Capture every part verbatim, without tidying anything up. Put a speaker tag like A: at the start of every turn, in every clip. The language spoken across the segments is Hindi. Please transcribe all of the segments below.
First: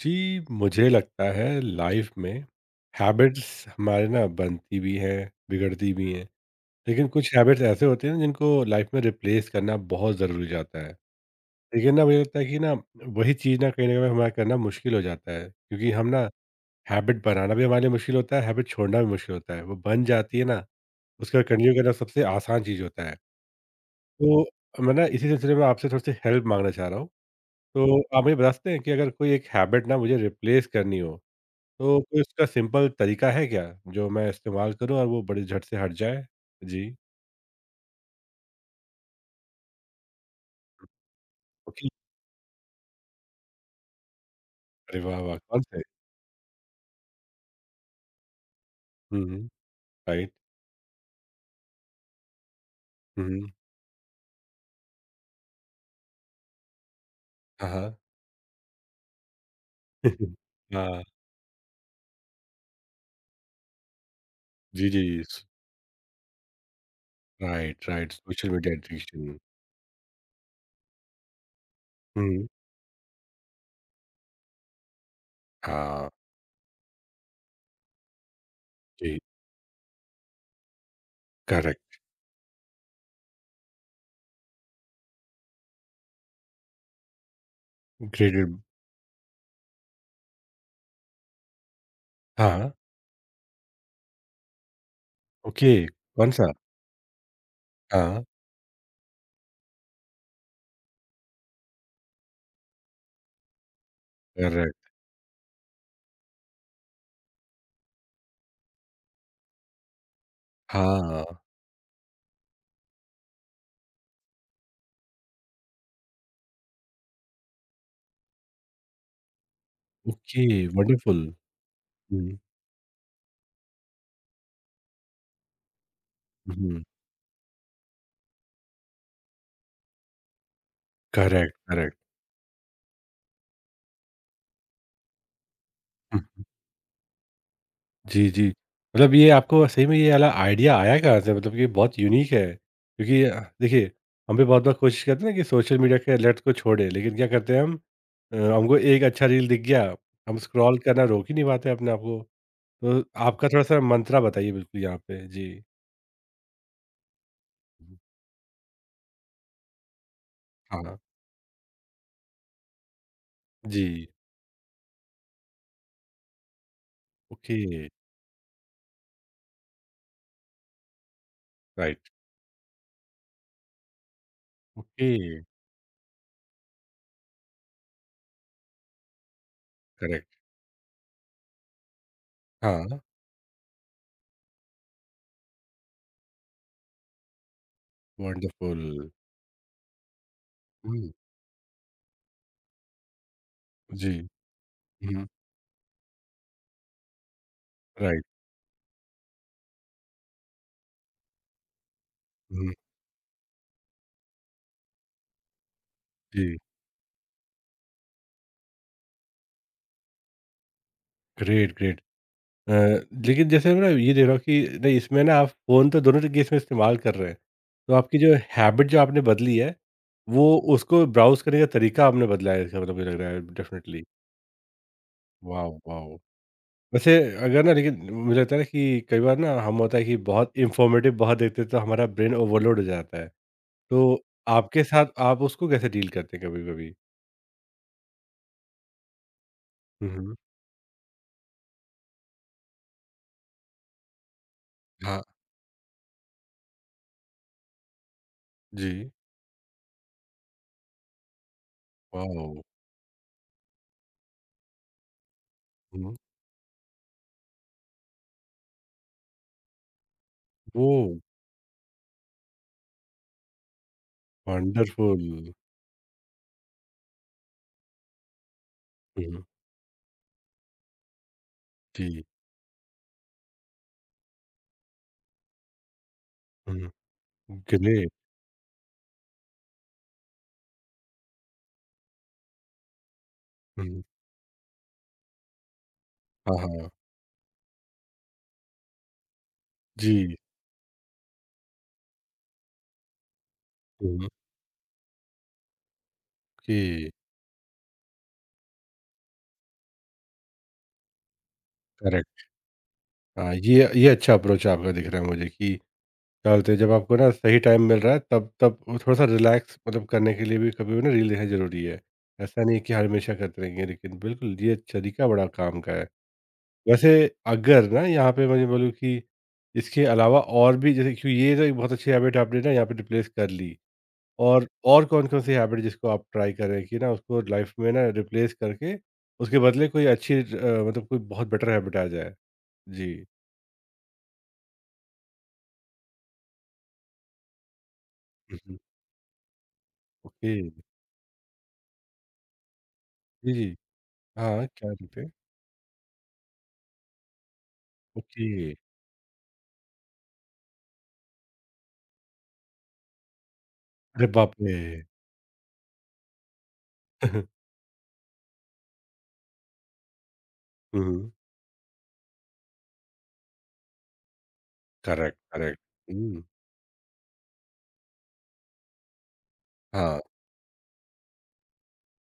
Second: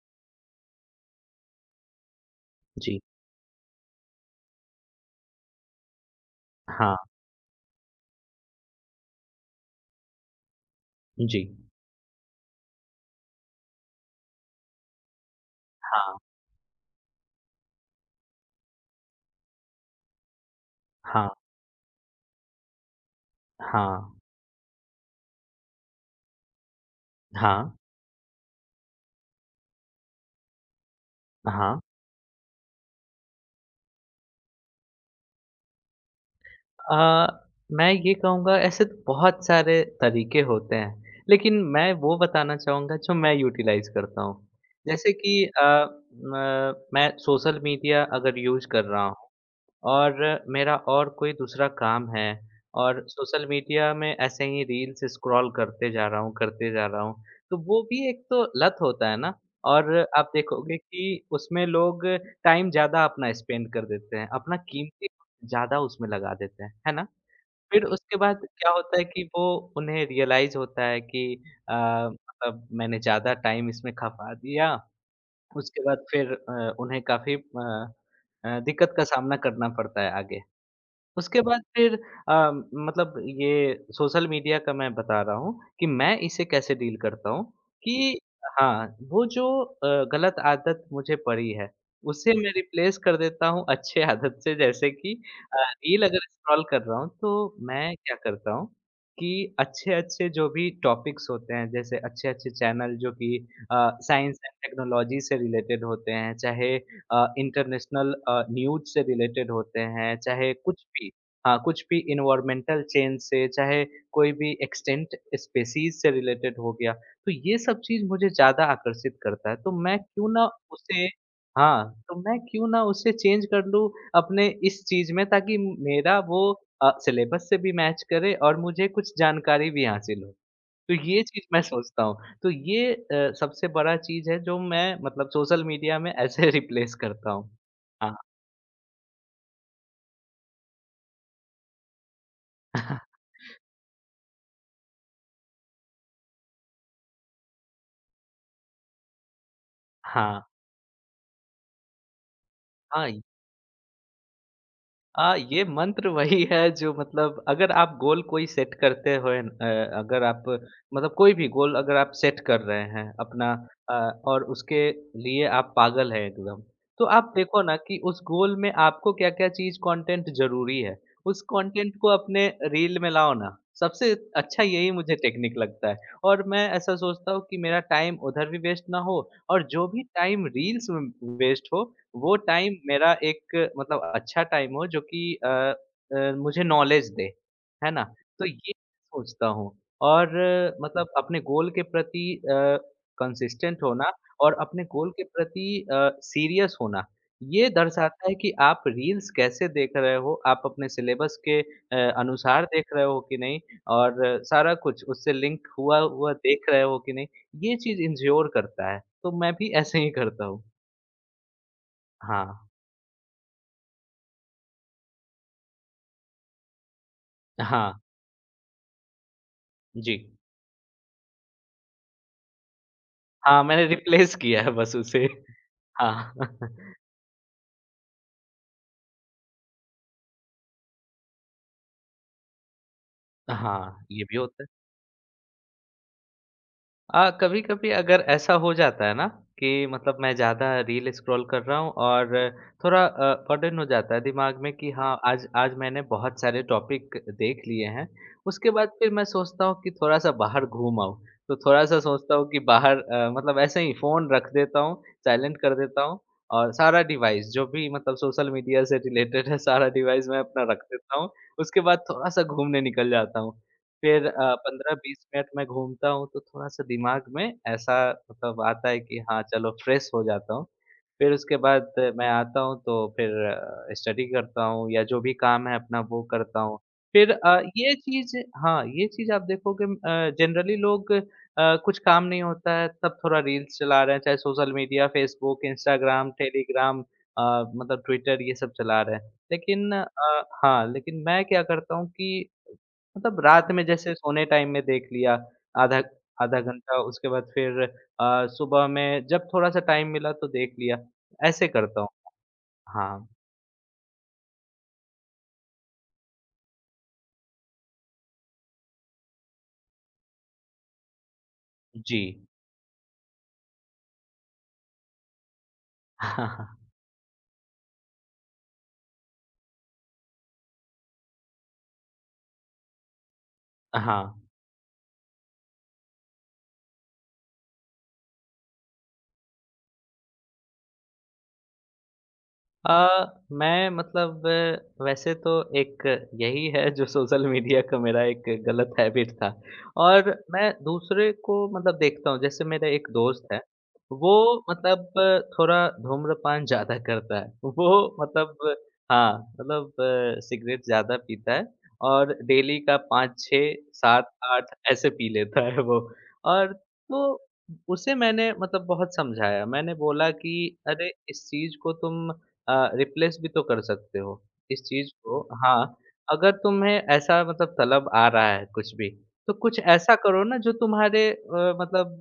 A: जी, मुझे लगता है लाइफ में
B: जी,
A: हैबिट्स हमारे ना बनती भी हैं, बिगड़ती भी हैं।
B: हाँ,
A: लेकिन कुछ हैबिट्स ऐसे होते हैं ना जिनको लाइफ में रिप्लेस करना बहुत ज़रूरी हो जाता है।
B: जी,
A: लेकिन ना मुझे लगता है कि ना वही चीज़ ना कहीं न कहीं हमारा करना मुश्किल हो जाता है क्योंकि हम
B: हाँ,
A: ना हैबिट बनाना भी हमारे लिए मुश्किल होता है, हैबिट छोड़ना भी मुश्किल होता है। वो बन जाती है ना,
B: हाँ,
A: उसका कंटिन्यू करना सबसे आसान चीज़ होता है।
B: हाँ,
A: तो मैं ना इसी सिलसिले में आपसे थोड़ी-सी हेल्प माँगना चाह रहा हूँ।
B: हाँ,
A: तो आप मुझे बता सकते हैं कि अगर कोई एक हैबिट ना मुझे रिप्लेस करनी हो,
B: हाँ।
A: तो कोई इसका सिंपल तरीका है क्या, जो मैं इस्तेमाल करूँ और वो बड़े झट से हट जाए? जी।
B: अ, मैं ये कहूँगा ऐसे तो बहुत सारे तरीके होते हैं, लेकिन
A: ओके।
B: मैं वो बताना चाहूँगा जो मैं यूटिलाइज़ करता हूँ।
A: अरे
B: जैसे
A: वाह, वाह!
B: कि
A: कौन
B: अ,
A: से?
B: म मैं सोशल मीडिया अगर यूज़ कर रहा
A: हुँ, हुँ। राइट।
B: और मेरा और कोई दूसरा काम है और
A: हुँ,
B: सोशल
A: हुँ।
B: मीडिया में ऐसे ही रील्स स्क्रॉल करते जा रहा हूँ, करते जा रहा हूँ। तो
A: हाँ,
B: वो
A: हाँ।
B: भी एक तो लत होता है ना और आप देखोगे
A: हाँ।
B: कि उसमें लोग टाइम ज़्यादा अपना स्पेंड कर देते हैं, अपना
A: जी, जी।
B: कीमती
A: स
B: वक़्त ज़्यादा उसमें लगा देते हैं, है ना? फिर
A: राइट, राइट।
B: उसके बाद
A: सोशल
B: क्या
A: मीडिया
B: होता है कि
A: एडिक्शन।
B: वो उन्हें रियलाइज़ होता है कि अ,
A: हुँ।
B: मतलब मैंने ज़्यादा टाइम इसमें खपा दिया, उसके बाद
A: हाँ,
B: फिर अ, उन्हें काफ़ी अ अ, दिक्कत का
A: जी।
B: सामना करना पड़ता है आगे। उसके बाद फिर
A: करेक्ट।
B: अ, मतलब ये सोशल मीडिया का मैं बता रहा हूँ कि मैं इसे कैसे डील करता हूँ कि
A: ग्रेडेड
B: हाँ, वो जो अ, गलत आदत मुझे पड़ी है, उसे मैं
A: हाँ।
B: रिप्लेस कर देता हूँ अच्छे आदत से। जैसे कि अ,
A: ओके,
B: रील अगर
A: कौन-सा?
B: स्क्रॉल कर रहा हूँ तो मैं क्या
A: हाँ,
B: करता हूँ कि अच्छे-अच्छे जो भी टॉपिक्स होते हैं, जैसे अच्छे-अच्छे चैनल जो कि अ, साइंस एंड
A: करेक्ट।
B: टेक्नोलॉजी से रिलेटेड होते हैं, चाहे अ, इंटरनेशनल अ, न्यूज़ से रिलेटेड होते हैं, चाहे कुछ भी
A: हाँ।
B: हाँ, कुछ भी एनवायरमेंटल चेंज से, चाहे कोई भी एक्सटिंक्ट स्पीशीज़ से रिलेटेड हो गया, तो ये सब चीज़ मुझे ज़्यादा आकर्षित करता है, तो मैं क्यों ना
A: ओके,
B: उसे
A: वंडरफुल।
B: हाँ, तो मैं
A: हुँ,
B: क्यों ना उसे चेंज कर लूँ अपने इस चीज़ में ताकि मेरा वो
A: हुँ।
B: अ, सिलेबस से भी मैच करे और मुझे कुछ जानकारी भी हासिल हो। तो ये चीज़
A: करेक्ट,
B: मैं
A: करेक्ट।
B: सोचता हूँ। तो ये अ, सबसे बड़ा चीज़ है जो मैं मतलब सोशल मीडिया में
A: हुँ, हुँ।
B: ऐसे रिप्लेस करता हूँ। हाँ।
A: जी, जी। मतलब ये आपको सही में ये वाला आइडिया आया कहाँ से? मतलब कि बहुत यूनिक है। क्योंकि अ, देखिए हम भी बहुत बार कोशिश करते हैं ना कि सोशल मीडिया के अलर्ट को छोड़ें, लेकिन क्या करते हैं हम अ, हमको एक अच्छा रील दिख गया, हम
B: हाँ।
A: स्क्रॉल करना रोक ही नहीं पाते अपने आप को। तो
B: हाँ,
A: आपका थोड़ा-सा मंत्रा बताइए बिल्कुल यहाँ पे?
B: अ,
A: जी।
B: ये मंत्र वही है जो मतलब अगर आप
A: हुँ,
B: गोल कोई सेट करते हुए अ, अगर आप
A: हाँ। हाँ।
B: मतलब कोई भी गोल अगर आप सेट कर रहे हैं अपना अ,
A: जी,
B: और उसके लिए आप पागल हैं एकदम, तो आप देखो
A: ओके,
B: ना कि उस गोल में आपको क्या-क्या चीज़ कंटेंट ज़रूरी है। उस कंटेंट को
A: राइट,
B: अपने रील में लाओ ना, सबसे अच्छा यही मुझे
A: ओके,
B: टेक्निक लगता है। और मैं ऐसा सोचता हूँ कि मेरा टाइम उधर भी वेस्ट ना हो और जो भी
A: करेक्ट,
B: टाइम रील्स में वेस्ट हो वो टाइम
A: हाँ,
B: मेरा एक मतलब अच्छा टाइम हो जो कि अ अ, मुझे नॉलेज दे, है ना? तो ये
A: वंडरफुल।
B: सोचता हूँ। और अ,
A: हुँ,
B: मतलब अपने गोल के प्रति अ, कंसिस्टेंट होना
A: जी,
B: और अपने गोल के
A: हुँ,
B: प्रति अ, सीरियस होना, ये
A: राइट,
B: दर्शाता है कि आप रील्स कैसे देख रहे हो, आप अपने सिलेबस के अ, अनुसार
A: हुँ,
B: देख रहे हो कि नहीं और अ, सारा कुछ उससे लिंक हुआ हुआ
A: जी,
B: देख रहे हो कि नहीं, ये चीज़ इन्श्योर करता है। तो मैं भी ऐसे ही करता हूँ।
A: Great, great.
B: हाँ।
A: अ, लेकिन जैसे मैं ना ये देख रहा हूँ कि नहीं इसमें ना आप फ़ोन तो दोनों तरीके इसमें इस्तेमाल कर रहे हैं। तो
B: हाँ।
A: आपकी जो हैबिट जो आपने बदली है,
B: जी।
A: वो उसको ब्राउज़ करने का तरीका आपने बदला है इसका मतलब मुझे लग रहा है
B: हाँ, मैंने
A: डेफ़िनिटली।
B: रिप्लेस किया है बस उसे।
A: वाओ! वाओ!
B: हाँ।
A: वैसे अगर ना लेकिन मुझे लगता है ना कि कई बार ना हम होता है कि बहुत इन्फॉर्मेटिव बहुत देखते हैं तो हमारा ब्रेन ओवरलोड हो जाता है।
B: हाँ,
A: तो
B: ये भी होता है।
A: आपके साथ आप उसको कैसे डील करते हैं कभी-कभी?
B: अ, कभी-कभी अगर ऐसा हो जाता है ना कि
A: हुँ,
B: मतलब मैं
A: हुँ।
B: ज़्यादा रील स्क्रॉल कर रहा हूँ और थोड़ा अ, बर्डन हो जाता है दिमाग में कि हाँ,
A: हाँ,
B: आज आज मैंने बहुत सारे टॉपिक देख लिए हैं। उसके बाद फिर
A: जी।
B: मैं सोचता हूँ कि थोड़ा-सा बाहर घूम आऊँ। तो थोड़ा-सा सोचता हूँ
A: वाओ!
B: कि बाहर अ, मतलब ऐसे ही फ़ोन रख देता हूँ, साइलेंट कर देता
A: हुँ,
B: हूँ और सारा डिवाइस जो भी मतलब सोशल मीडिया से रिलेटेड है, सारा डिवाइस मैं अपना रख
A: ओह!
B: देता हूँ। उसके बाद थोड़ा-सा घूमने निकल जाता हूँ। फिर अ, पंद्रह-बीस मिनट
A: वंडरफुल।
B: मैं घूमता हूँ तो थोड़ा-सा दिमाग में ऐसा मतलब आता है कि
A: हुँ,
B: हाँ,
A: हुँ।
B: चलो फ्रेश हो जाता हूँ। फिर उसके बाद अ,
A: जी।
B: मैं आता हूँ तो फिर अ, स्टडी करता हूँ या जो भी काम है अपना वो करता हूँ।
A: हुँ,
B: फिर अ,
A: हुँ।
B: ये
A: ग्रेट।
B: चीज़ हाँ, ये चीज़ आप देखोगे अ, जनरली लोग अ, कुछ काम नहीं होता है तब थोड़ा रील्स चला
A: हुँ।
B: रहे हैं, चाहे सोशल मीडिया, फ़ेसबुक, इंस्टाग्राम,
A: हाँ, हाँ। हाँ।
B: टेलीग्राम, अ, मतलब ट्विटर ये सब चला रहे हैं। लेकिन
A: जी।
B: अ, हाँ, लेकिन मैं क्या करता हूँ कि मतलब रात में जैसे सोने टाइम में देख लिया आधा आधा घंटा,
A: ओके,
B: उसके बाद फिर अ, सुबह में जब थोड़ा-सा टाइम मिला तो देख लिया, ऐसे करता हूँ।
A: करेक्ट।
B: हाँ,
A: हाँ, ये ये अच्छा अप्रोच आपका दिख रहा है मुझे कि क्या बोलते हैं जब आपको ना सही टाइम मिल रहा है तब तब थोड़ा-सा रिलैक्स मतलब करने के लिए भी कभी भी ना रील देखना ज़रूरी है।
B: जी।
A: ऐसा नहीं है कि हमेशा करते रहेंगे लेकिन बिल्कुल ये तरीका बड़ा काम का है। वैसे अगर ना यहाँ पे मैं ये बोलूँ कि इसके अलावा और भी जैसे कि ये तो एक बहुत अच्छी हैबिट आपने ना यहाँ पे रिप्लेस कर ली।
B: हाँ।
A: और और कौन-कौन सी हैबिट जिसको आप ट्राई करें कि ना उसको लाइफ में ना रिप्लेस करके उसके बदले कोई अच्छी अ, मतलब कोई बहुत बेटर हैबिट आ जाए?
B: अ,
A: जी।
B: मैं मतलब अ, वैसे तो एक यही है जो सोशल मीडिया का मेरा एक
A: हुँ, हुँ।
B: गलत हैबिट था और
A: ओके।
B: मैं दूसरे को मतलब देखता हूँ। जैसे मेरा एक दोस्त
A: जी,
B: है,
A: जी।
B: वो
A: हाँ, क्या टिप
B: मतलब
A: है?
B: अ, थोड़ा धूम्रपान ज़्यादा करता है। वो
A: ओके।
B: मतलब अ, हाँ, मतलब अ, सिगरेट ज़्यादा पीता है और डेली का पाँच, छह,
A: अरे
B: सात,
A: बाप
B: आठ
A: रे!
B: ऐसे पी लेता है वो। और तो उसे मैंने मतलब बहुत समझाया, मैंने बोला कि
A: हुँ,
B: अरे
A: हुँ।
B: इस चीज़ को तुम अ, रिप्लेस भी तो कर सकते हो, इस चीज़
A: करेक्ट,
B: को।
A: करेक्ट।
B: हाँ,
A: हुँ।
B: अगर तुम्हें ऐसा मतलब तलब आ रहा है कुछ भी, तो कुछ ऐसा
A: हाँ,
B: करो ना जो तुम्हारे अ, मतलब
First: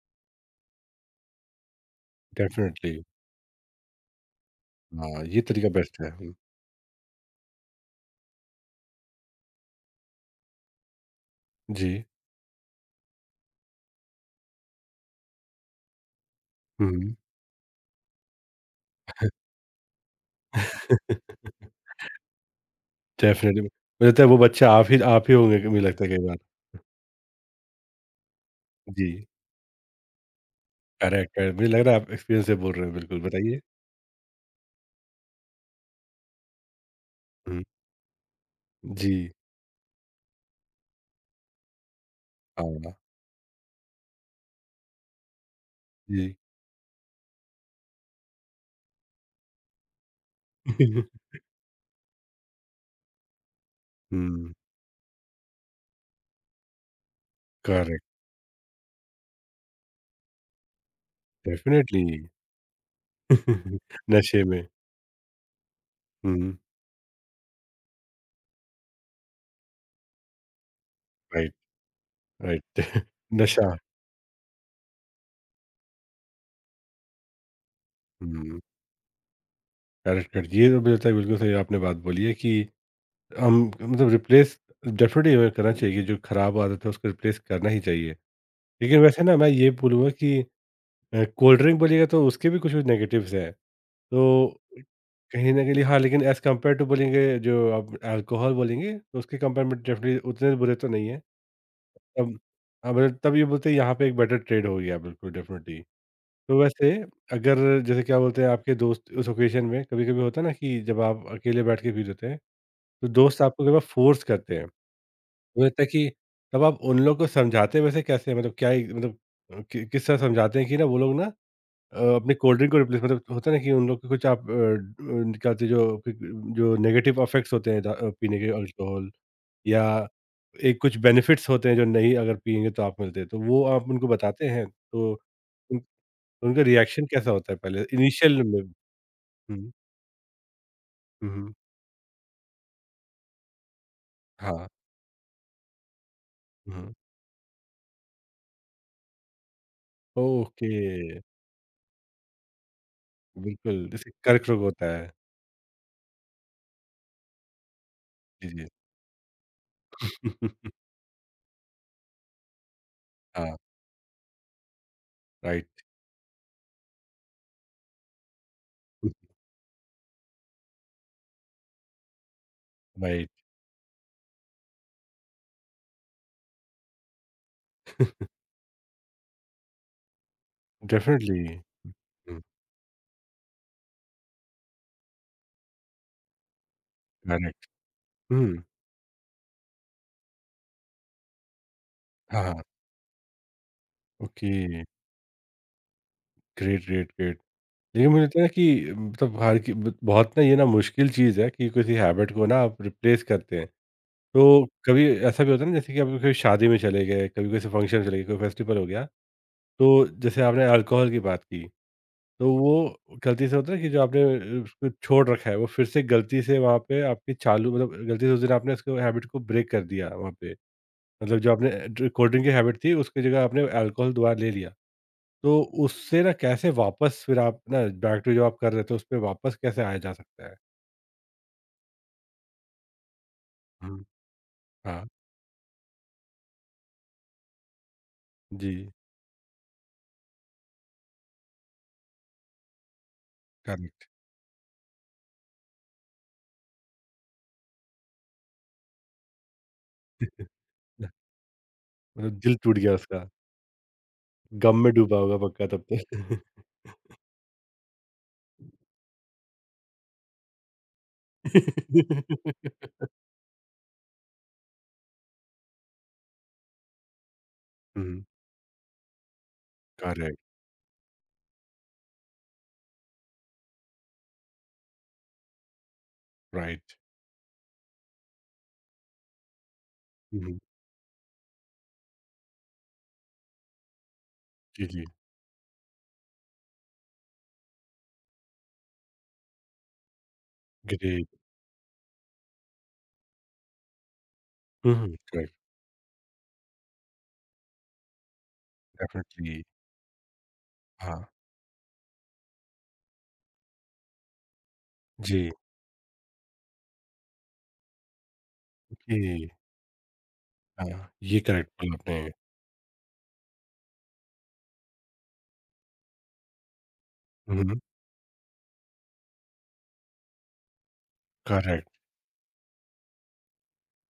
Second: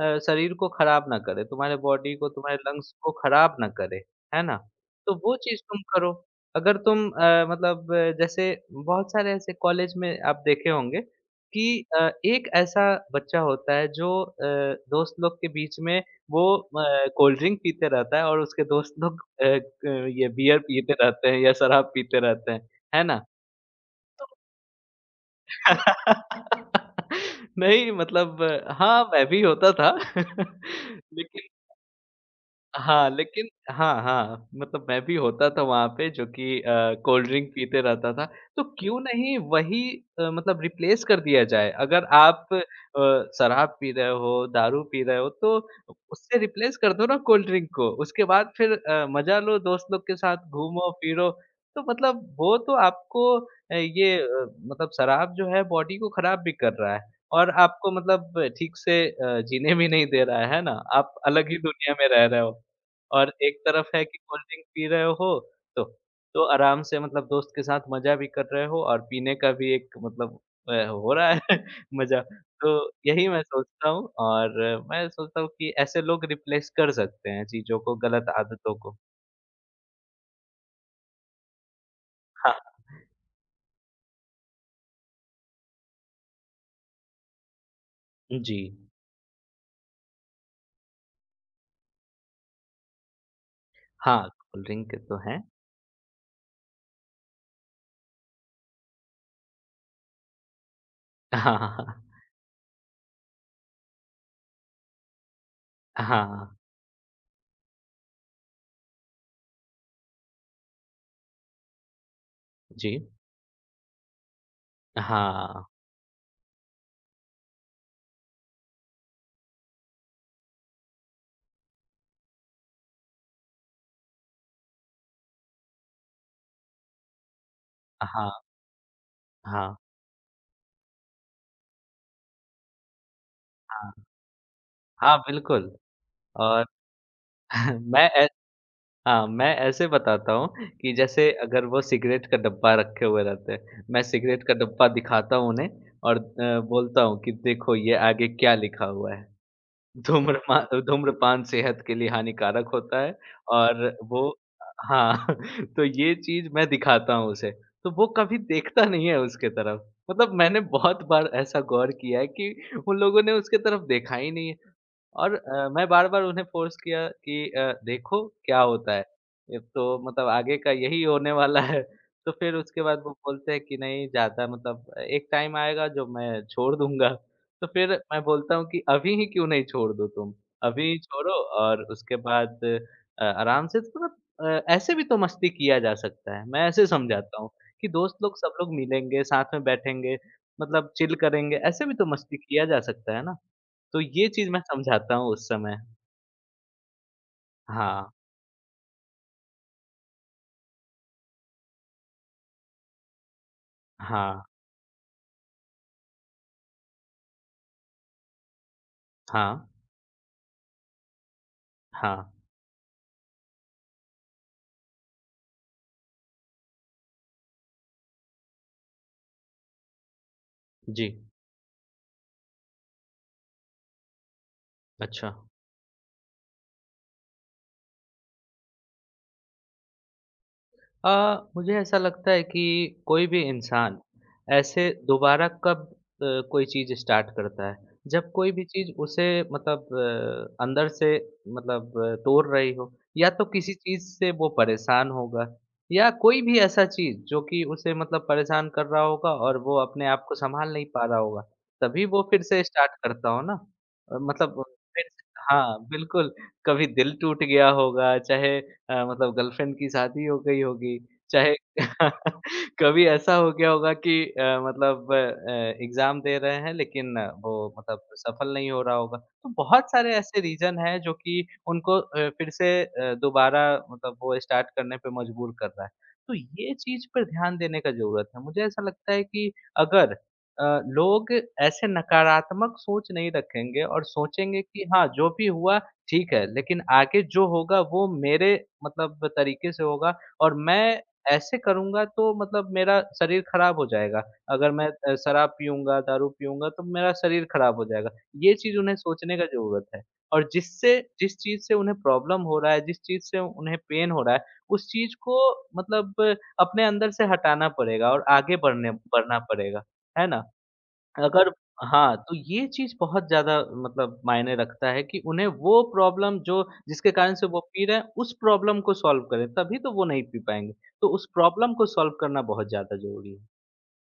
B: अ, शरीर को खराब ना करे, तुम्हारे बॉडी को, तुम्हारे लंग्स
A: डेफ़िनिटली।
B: को खराब ना करे, है ना? तो
A: हाँ,
B: वो
A: ये
B: चीज़
A: तरीका
B: तुम
A: बेस्ट है।
B: करो।
A: हुँ।
B: अगर तुम अ, मतलब अ, जैसे बहुत सारे ऐसे कॉलेज में आप देखे होंगे कि
A: जी।
B: अ, एक ऐसा बच्चा होता है जो अ, दोस्त लोग के बीच में वो अ,
A: हुँ।
B: कोल्ड ड्रिंक पीते रहता है और उसके दोस्त लोग अ, क ये बियर पीते रहते हैं या
A: डेफ़िनिटली।
B: शराब पीते रहते हैं, है ना?
A: मुझे लगता है वो बच्चा आप ही आप ही होंगे मुझे लगता है कई बार।
B: नहीं मतलब हाँ,
A: जी।
B: मैं भी होता था।
A: करेक्ट,
B: लेकिन
A: करेक्ट। मुझे लग रहा है आप एक्सपीरियंस से बोल रहे हैं
B: हाँ,
A: बिल्कुल,
B: लेकिन
A: बताइए?
B: हाँ, हाँ, मतलब मैं भी होता था वहाँ पे जो कि अ, कोल्ड ड्रिंक
A: हुँ।
B: पीते रहता था। तो क्यों
A: जी।
B: नहीं वही अ, मतलब रिप्लेस कर दिया जाए। अगर आप अ,
A: हाँ,
B: शराब पी रहे हो, दारू पी रहे हो तो
A: जी।
B: उससे रिप्लेस कर दो ना कोल्ड ड्रिंक को। उसके बाद फिर अ, मज़ा लो दोस्त लोग के साथ घूमो-फिरो। तो मतलब वो तो आपको अ, ये अ,
A: हुँ,
B: मतलब शराब जो है बॉडी को खराब भी कर रहा है और आपको
A: करेक्ट,
B: मतलब ठीक से अ, जीने भी नहीं दे रहा है, है ना? आप अलग ही दुनिया में
A: डेफ़िनेटली
B: रह रहे हो। और एक तरफ है कि कोल्ड
A: नशे में।
B: ड्रिंक पी रहे हो। तो तो
A: हुँ,
B: आराम से मतलब दोस्त के साथ मज़ा भी कर रहे हो और पीने का भी एक मतलब अ, हो रहा है
A: राइट,
B: मज़ा। तो
A: राइट
B: यही मैं
A: नशा
B: सोचता हूँ और मैं सोचता हूँ कि ऐसे लोग रिप्लेस कर सकते हैं चीज़ों को, गलत
A: हुँ,
B: आदतों को।
A: Correct, correct. ये तो मुझे लगता है बिल्कुल सही आपने बात बोली है कि
B: हाँ,
A: हम मतलब रिप्लेस डेफ़िनेटली हमें करना चाहिए, कि जो खराब आदत है उसको रिप्लेस करना ही चाहिए।
B: जी।
A: लेकिन वैसे ना मैं ये बोलूँगा कि अ, कोल्ड ड्रिंक बोलिएगा तो उसके भी कुछ कुछ नेगेटिव्स हैं।
B: हाँ,
A: तो
B: कोल्ड ड्रिंक तो हैं।
A: कहीं न कहीं हाँ, लेकिन एज़ कम्पेयर टू बोलेंगे जो आप अल्कोहल बोलेंगे, तो उसके कंपेयर में डेफ़िनेटली उतने बुरे तो नहीं हैं।
B: हाँ, हाँ,
A: तब हाँ, मतलब तब ये बोलते हैं यहाँ पे एक बेटर ट्रेड हो गया बिल्कुल डेफ़िनेटली।
B: हाँ। हाँ,
A: तो वैसे अगर जैसे क्या बोलते हैं आपके दोस्त उस ओकेज़न में कभी-कभी होता है ना कि जब आप अकेले बैठ के फ्री होते हैं,
B: जी।
A: तो दोस्त आपको कई बार फ़ोर्स करते हैं। मुझे
B: हाँ,
A: लगता है कि तब आप उन लोगों को समझाते हैं वैसे कैसे हैं? मतलब क्या ही मतलब अ, कि किस तरह समझाते हैं कि ना वो लोग ना अ, अपनी कोल्ड ड्रिंक को रिप्लेस मतलब होता है ना कि उन लोग को कुछ आप अ, ड अ, निकालते जो क जो नेगेटिव इफ़ेक्ट्स होते हैं दा अ, पीने
B: हाँ,
A: के अल्कोहल।
B: हाँ,
A: या एक कुछ बेनिफिट्स होते हैं जो नहीं अगर पिएँगे तो आप मिलते हैं, तो वो आप
B: हाँ।
A: उनको बताते हैं? तो
B: हाँ, बिल्कुल
A: उन उनका
B: और
A: रिएक्शन कैसा होता है पहले
B: मैं
A: इनिशियल में?
B: हाँ, मैं
A: हुँ,
B: ऐसे बताता हूँ कि जैसे
A: हुँ,
B: अगर वो सिगरेट का डब्बा रखे हुए रहते हैं, मैं सिगरेट का
A: हाँ,
B: डब्बा दिखाता हूँ उन्हें और अ,
A: हुँ,
B: बोलता हूँ कि देखो ये आगे क्या लिखा हुआ है। धूम्रमा
A: ओके,
B: धूम्रपान सेहत के लिए हानिकारक होता है। और
A: बिल्कुल जैसे
B: वो
A: कर्क रोग होता है।
B: हाँ, तो ये चीज़ मैं दिखाता हूँ उसे, तो वो कभी
A: जी, जी।
B: देखता नहीं है उसके तरफ। मतलब मैंने बहुत बार ऐसा गौर किया है कि उन लोगों ने
A: हाँ,
B: उसके तरफ देखा ही नहीं है। और अ,
A: राइट,
B: मैं बार-बार उन्हें फ़ोर्स किया कि अ, देखो क्या होता है, ये तो मतलब आगे का यही होने वाला है। तो फिर उसके बाद वो
A: राइट,
B: बोलते हैं कि नहीं ज़्यादा मतलब अ, एक टाइम आएगा जो मैं छोड़ दूँगा। तो फिर मैं बोलता हूँ कि अभी ही क्यों नहीं छोड़ दो तुम? अभी ही छोड़ो।
A: डेफ़िनिटली
B: और उसके
A: हुँ,
B: बाद अ, आराम से तो मतलब अ, ऐसे भी तो मस्ती किया जा सकता है। मैं ऐसे समझाता हूँ
A: करेक्ट
B: कि दोस्त लोग सब
A: हुँ,
B: लोग मिलेंगे, साथ में बैठेंगे, मतलब चिल करेंगे, ऐसे भी तो मस्ती
A: हाँ, हाँ,
B: किया जा सकता है ना? तो ये चीज़ मैं
A: ओके,
B: समझाता हूँ उस समय।
A: Great, great, great.
B: हाँ,
A: लेकिन मुझे लगता है ना कि मतलब हर कि बहुत ना ये ना मुश्किल चीज़ है कि किसी हैबिट को ना आप रिप्लेस करते हैं।
B: हाँ,
A: तो कभी ऐसा भी होता है ना जैसे कि आप कभी शादी में चले गए, कभी किसी फ़ंक्शन में चले गए, कोई फेस्टिवल हो गया,
B: हाँ,
A: तो जैसे आपने अल्कोहल की बात की,
B: हाँ।
A: तो वो गलती से होता है कि जो आपने अ, उसको छोड़ रखा है वो फिर से गलती से वहाँ पे आपकी चालू मतलब गलती से उस दिन आपने उसको हैबिट को ब्रेक कर दिया वहाँ पे।
B: जी,
A: मतलब जो आपने ड्र कोल्ड ड्रिंक की हैबिट थी उसकी जगह आपने अल्कोहल दोबारा ले लिया।
B: अच्छा।
A: तो उससे ना कैसे वापस फिर आप ना बैक टू जो आप कर रहे थे उस पे वापस कैसे आया जा सकता है?
B: आ, मुझे ऐसा लगता है कि कोई भी इंसान
A: हुँ।
B: ऐसे
A: हाँ।
B: दोबारा कब अ, कोई चीज़ स्टार्ट करता है, जब कोई भी चीज़
A: जी,
B: उसे मतलब अ, अंदर से मतलब अ, तोड़ रही हो, या तो किसी चीज़
A: करेक्ट।
B: से वो परेशान होगा या कोई भी ऐसा चीज़ जो कि उसे मतलब परेशान कर रहा होगा और वो अपने आप को संभाल नहीं पा रहा होगा तभी वो
A: मतलब
B: फिर
A: दिल
B: से
A: टूट
B: स्टार्ट
A: गया उसका।
B: करता हो ना। अ, मतलब
A: गम में
B: फिर
A: डूबा
B: से
A: होगा पक्का
B: हाँ
A: तब
B: बिल्कुल,
A: तो।
B: कभी दिल टूट गया होगा, चाहे अ, मतलब गर्लफ्रेंड की शादी हो गई होगी, चाहे कभी ऐसा हो गया होगा कि अ, मतलब अ, एग्ज़ाम दे रहे हैं लेकिन अ, वो मतलब
A: Mhm.
B: सफल नहीं हो रहा होगा। तो बहुत सारे
A: Correct,
B: ऐसे रीज़न हैं जो कि उनको अ, फिर से अ, दोबारा मतलब वो स्टार्ट करने पे मजबूर कर रहा है। तो ये
A: right.
B: चीज़ पे ध्यान देने का ज़रूरत है। मुझे ऐसा लगता है कि अगर
A: Mhm.
B: अ, लोग ऐसे नकारात्मक सोच नहीं रखेंगे और सोचेंगे कि
A: जी, जी,
B: हाँ, जो भी हुआ ठीक है, लेकिन आगे जो होगा वो मेरे मतलब तरीके से होगा और मैं
A: ग्रेट।
B: ऐसे करूँगा तो मतलब मेरा शरीर ख़राब हो जाएगा। अगर मैं अ,
A: हुँ।
B: शराब
A: करेक्ट,
B: पीऊँगा, दारू पीऊँगा तो मेरा शरीर ख़राब हो जाएगा। ये चीज़ उन्हें सोचने का
A: डेफ़िनिटली
B: ज़रूरत है और जिससे
A: हाँ,
B: जिस चीज़ से उन्हें प्रॉब्लम हो रहा है, जिस चीज़ से उन्हें पेन हो रहा है, उस चीज़ को
A: जी,
B: मतलब अपने अंदर से हटाना पड़ेगा और आगे बढ़ने
A: ओके
B: बढ़ना पड़ेगा। है ना?
A: हाँ, ये
B: अगर
A: करेक्ट बोला
B: हाँ,
A: आपने।
B: तो ये चीज़ बहुत ज़्यादा मतलब मायने रखता है कि उन्हें वो प्रॉब्लम जो जिसके कारण से वो
A: हुँ,
B: पी रहे हैं, उस प्रॉब्लम को सॉल्व करें, तभी तो वो नहीं पी पाएँगे। तो उस प्रॉब्लम को
A: करेक्ट,
B: सॉल्व करना बहुत ज़्यादा ज़रूरी है।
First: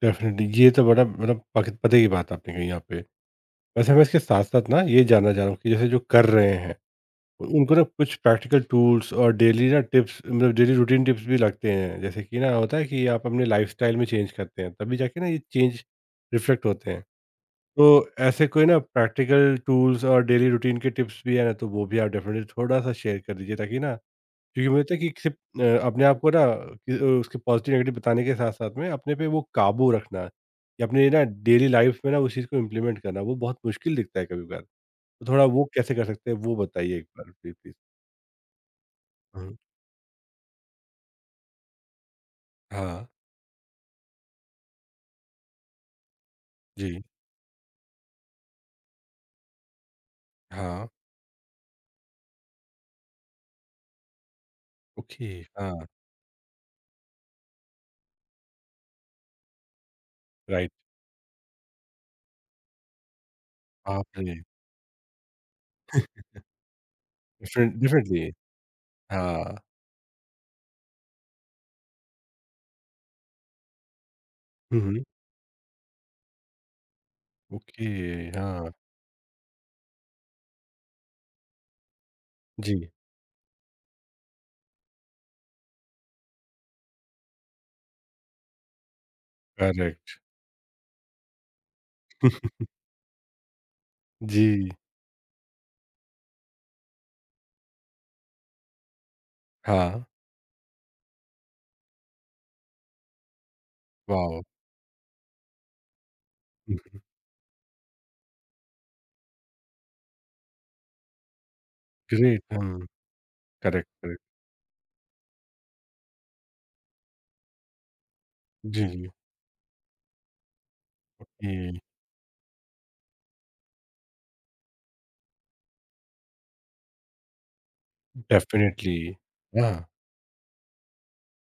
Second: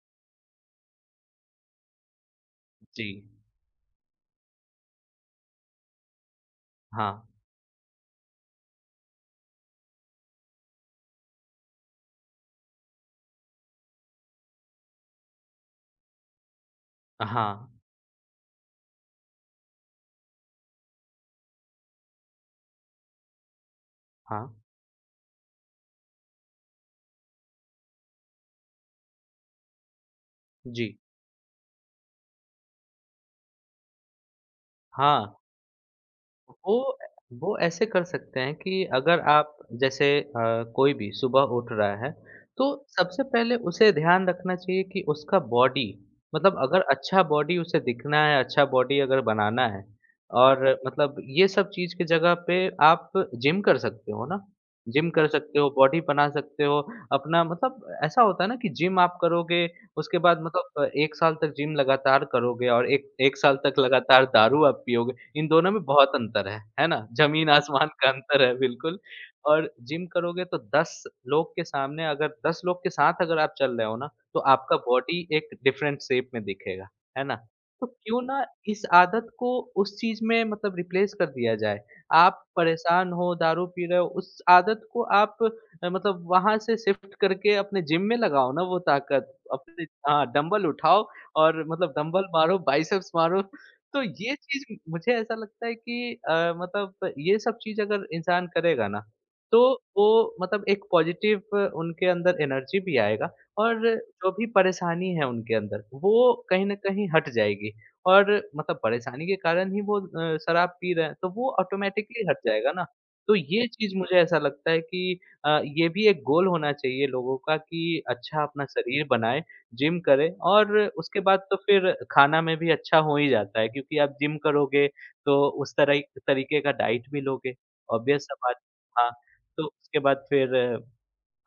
A: डेफ़िनिटली ये तो बड़ा मतलब पक पते की बात आपने कही यहाँ पे।
B: जी।
A: वैसे मैं इसके साथ-साथ ना ये जानना चाह रहा हूँ कि जैसे जो कर रहे हैं
B: हाँ।
A: उनको ना कुछ प्रैक्टिकल टूल्स और डेली ना टिप्स मतलब डेली रूटीन टिप्स भी लगते हैं जैसे कि ना होता है कि आप अपने लाइफस्टाइल में चेंज करते हैं तभी जाके ना ये चेंज रिफ्लेक्ट होते हैं
B: हाँ,
A: तो ऐसे कोई ना प्रैक्टिकल टूल्स और डेली रूटीन के टिप्स भी है ना तो वो भी आप डेफिनेटली थोड़ा सा शेयर कर दीजिए ताकि ना
B: हाँ।
A: क्योंकि मुझे लगता है कि सिर्फ अ, अपने आप को ना कि, अ, उसके पॉजिटिव नेगेटिव बताने के साथ साथ में अपने पे वो काबू रखना या
B: जी।
A: अपने ना डेली लाइफ में ना उस चीज़ को इम्प्लीमेंट करना वो बहुत मुश्किल दिखता है कभी कभार तो
B: हाँ।
A: थोड़ा वो कैसे कर सकते हैं वो
B: वो
A: बताइए एक बार
B: वो
A: प्लीज
B: ऐसे कर सकते हैं कि अगर आप
A: प्लीज
B: जैसे अ, कोई भी सुबह उठ रहा है, तो
A: हाँ,
B: सबसे पहले उसे ध्यान रखना चाहिए कि उसका बॉडी मतलब अगर
A: जी,
B: अच्छा बॉडी उसे दिखना है, अच्छा बॉडी अगर बनाना है और
A: हाँ,
B: मतलब ये सब चीज़ की जगह पे आप जिम कर सकते हो ना। जिम कर
A: ओके,
B: सकते हो,
A: हाँ,
B: बॉडी बना सकते हो, अपना मतलब ऐसा होता है ना कि जिम आप करोगे उसके बाद
A: राइट,
B: मतलब अ, एक साल तक जिम लगातार करोगे और एक 1 साल तक
A: बाप
B: लगातार
A: रे!
B: दारू आप पियोगे, इन दोनों में बहुत अंतर है, है ना?
A: डिफरेंट
B: ज़मीन-आसमान का
A: डिफरेंटली
B: अंतर है बिल्कुल।
A: हाँ,
B: और जिम करोगे तो दस लोग के सामने अगर दस लोग के साथ अगर आप चल रहे हो ना, तो आपका
A: हुँ, हुँ,
B: बॉडी एक डिफरेंट शेप में दिखेगा, है ना?
A: ओके,
B: तो क्यों ना
A: हाँ,
B: इस आदत को उस चीज़ में मतलब रिप्लेस कर दिया जाए। आप
A: जी,
B: परेशान हो, दारू पी रहे हो, उस आदत को आप अ, मतलब वहाँ से शिफ्ट करके अपने जिम में लगाओ ना वो ताकत। अपने
A: करेक्ट,
B: हाँ, डंबल उठाओ और मतलब डंबल मारो, बाइसेप्स मारो। तो ये चीज़
A: जी,
B: मुझे ऐसा लगता है कि अ, मतलब ये सब चीज़ अगर इंसान करेगा ना, तो वो
A: हाँ,
B: मतलब एक पॉज़िटिव उनके अंदर एनर्जी भी आएगा और जो
A: वॉव!
B: भी परेशानी है उनके अंदर, वो कहीं न
A: हुँ,
B: कहीं हट जाएगी। और मतलब परेशानी के कारण ही वो अ, शराब पी रहे हैं, तो वो ऑटोमैटिकली हट
A: ग्रेट,
B: जाएगा ना।
A: हुँ,
B: तो ये
A: करेक्ट,
B: चीज़ मुझे
A: करेक्ट,
B: ऐसा लगता है कि अ, ये भी एक गोल होना चाहिए लोगों का कि अच्छा अपना
A: जी,
B: शरीर
A: जी,
B: बनाएँ, जिम करें और उसके बाद तो
A: ये
B: फिर खाना में भी अच्छा हो ही जाता है क्योंकि आप जिम करोगे तो उस तरह तरीके का डाइट भी लोगे, ऑब्वियस सा बात।
A: डेफिनिटली,
B: हाँ, तो
A: हाँ,
B: उसके बाद फिर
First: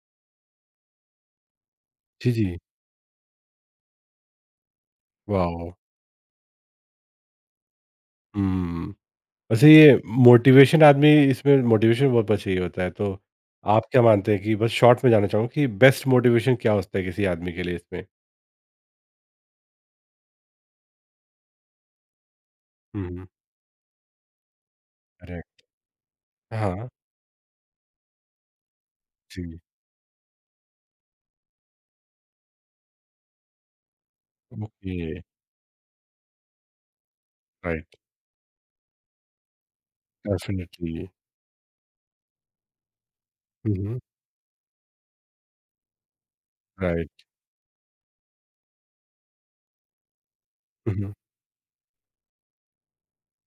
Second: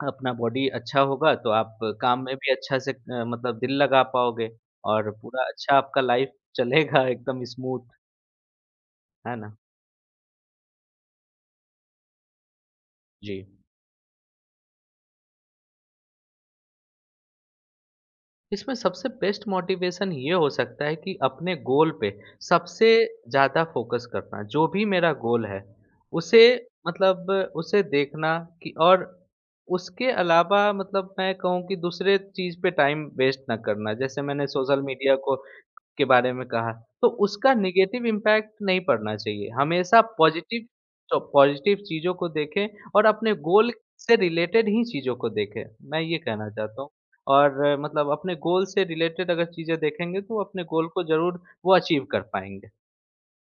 B: अपना बॉडी अच्छा होगा तो आप काम
A: जी,
B: में भी
A: जी,
B: अच्छा से अ, मतलब दिल लगा पाओगे और पूरा
A: वॉव!
B: अच्छा आपका लाइफ चलेगा एकदम स्मूथ,
A: हुँ,
B: है ना?
A: वैसे ये मोटिवेशन आदमी इसमें मोटिवेशन बहुत चाहिए होता है, तो
B: जी।
A: आप क्या मानते हैं कि बस शॉर्ट में जानना चाहूँगा कि बेस्ट मोटिवेशन क्या होता है किसी आदमी के लिए इसमें?
B: इसमें सबसे बेस्ट मोटिवेशन ये हो सकता है कि अपने गोल पे सबसे
A: हुँ, हुँ,
B: ज़्यादा फोकस करना। जो भी मेरा गोल है,
A: करेक्ट,
B: उसे
A: हाँ,
B: मतलब उसे देखना कि। और
A: जी।
B: उसके अलावा मतलब मैं कहूँ कि दूसरे चीज़ पे टाइम वेस्ट ना करना। जैसे मैंने सोशल
A: ओके,
B: मीडिया को के बारे में कहा, तो उसका
A: राइट,
B: नेगेटिव इम्पैक्ट नहीं पड़ना चाहिए। हमेशा पॉज़िटिव,
A: डेफ़िनिटली।
B: तो पॉज़िटिव चीज़ों को देखें और अपने गोल
A: हुँ, हुँ,
B: से रिलेटेड ही चीज़ों को देखें। मैं ये कहना चाहता हूँ।
A: राइट।
B: और अ, मतलब अपने गोल से रिलेटेड अगर चीज़ें देखेंगे तो अपने गोल
A: हुँ,
B: को
A: हुँ,
B: ज़रूर वो अचीव कर पाएँगे।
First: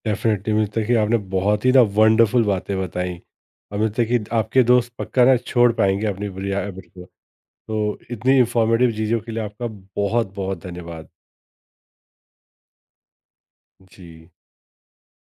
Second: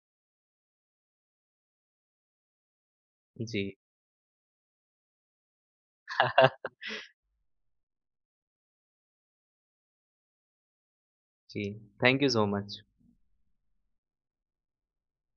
A: डेफ़िनिटली मुझे लगता है कि आपने बहुत ही ना वंडरफुल बातें बताई
B: जी।
A: और मुझे लगता है कि आपके दोस्त पक्का ना छोड़ पाएँगे अपनी बुरी आदत को। तो इतनी इन्फॉर्मेटिव चीज़ों के लिए आपका बहुत-बहुत धन्यवाद।
B: जी, thank you so much.
A: Ji.